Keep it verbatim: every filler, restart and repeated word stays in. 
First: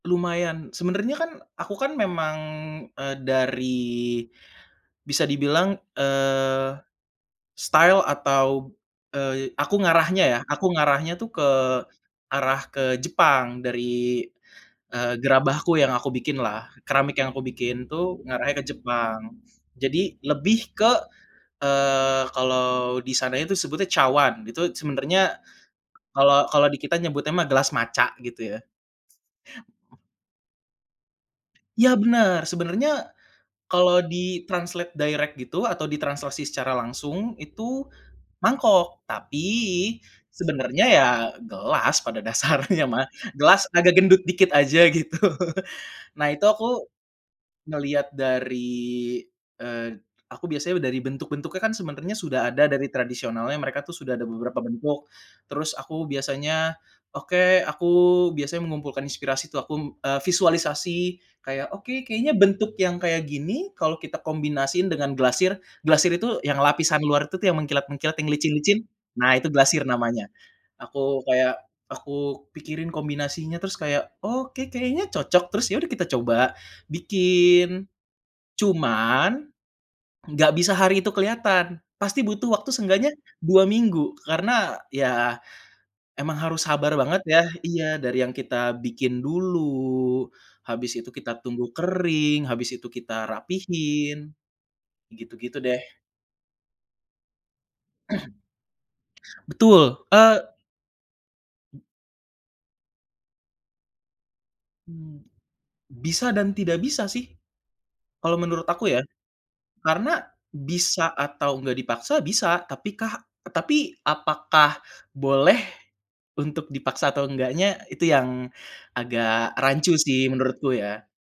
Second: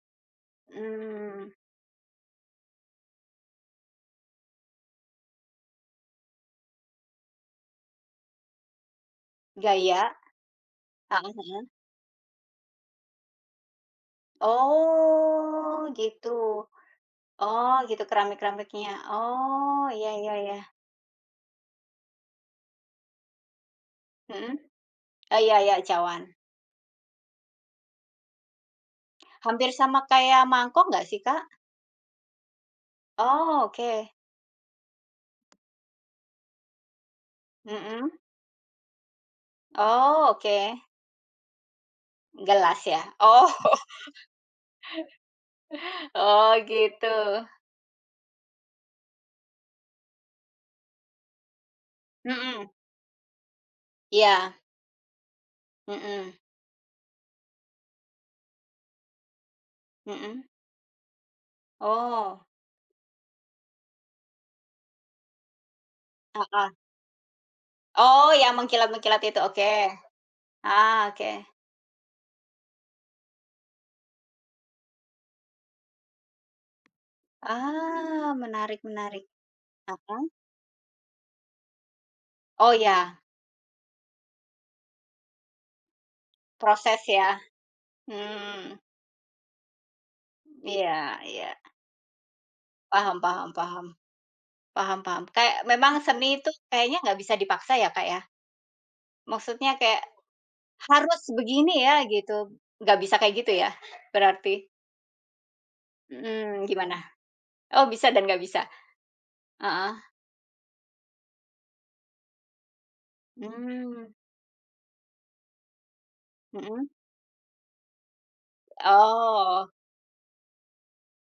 Lumayan, sebenarnya kan Mmm. aku kan memang, eee, dari bisa dibilang, eee, style atau, eee aku Gaya, ngarahnya ya, aku ngarahnya tuh heeh ke heeh. arah ke Jepang dari, eee, gerabahku yang Oh, aku gitu. bikin lah, keramik yang aku Oh, bikin gitu, tuh ngarahnya ke keramik-keramiknya. Jepang. Oh, iya Jadi iya iya. lebih ke, eee, kalau di sana itu sebutnya cawan, Mhm. itu sebenernya Iya iya cawan. kalau kalau di kita nyebutnya mah gelas matcha, gitu ya. Hampir sama Mhm. kayak mangkok nggak sih, Kak? Iya, bener. Sebenarnya, Oh, kalau oke. di-translate direct gitu atau ditranslasi secara langsung itu, Mhm? mangkok, tapi Oh, oke. sebenarnya ya gelas, pada dasarnya Gelas, ya? mah, Oh. gelas agak gendut dikit aja, gitu. Nah itu Oh, aku, gitu. ngelihat dari, eee, aku biasanya dari bentuk-bentuknya kan sebenarnya sudah ada Mhm. dari tradisionalnya, mereka tuh sudah ada Iya. beberapa bentuk, terus aku Mhm. biasanya oke, aku biasanya mengumpulkan inspirasi itu aku, m e Mhm? visualisasi, kayak, "Oke, kayaknya Oh. bentuk yang kayak gini, kalau kita kombinasiin dengan glasir" glasir itu yang Heeh. lapisan luar itu tuh yang mengkilat-mengkilat, yang Oh, yang licin-licin, mengkilat-mengkilat nah itu, itu oke. glasir namanya. Ah hah, Aku oke. kayak aku pikirin kombinasinya, terus kayak, "Oke, kayaknya cocok," terus yaudah kita coba bikin, Ah, menarik menarik. cuman Mhm. enggak bisa hari itu kelihatan, pasti butuh waktu Oh, seenggaknya iya. dua minggu, karena ya emang harus sabar Proses banget ya, ya iya, dari yang kita hmm. bikin dulu, Hmm, habis itu iya kita iya. tunggu kering, habis itu Paham kita paham paham. rapihin, Paham paham, gitu-gitu kayak deh. memang seni itu kayaknya nggak bisa dipaksa ya, Kak, ya? Maksudnya Betul, kayak, eee "Harus begini ya", gitu, nggak bisa kayak, gitu ya, berarti? Hmm, Bisa dan Mhm, tidak gimana? bisa sih Oh, bisa dan kalau nggak bisa. menurut aku ya, Heeh? karena bisa atau enggak dipaksa, bisa, tapi kah tapi Hmm. apakah boleh untuk Mhm? dipaksa atau enggaknya, itu yang agak Oh. rancu sih menurutku, ya.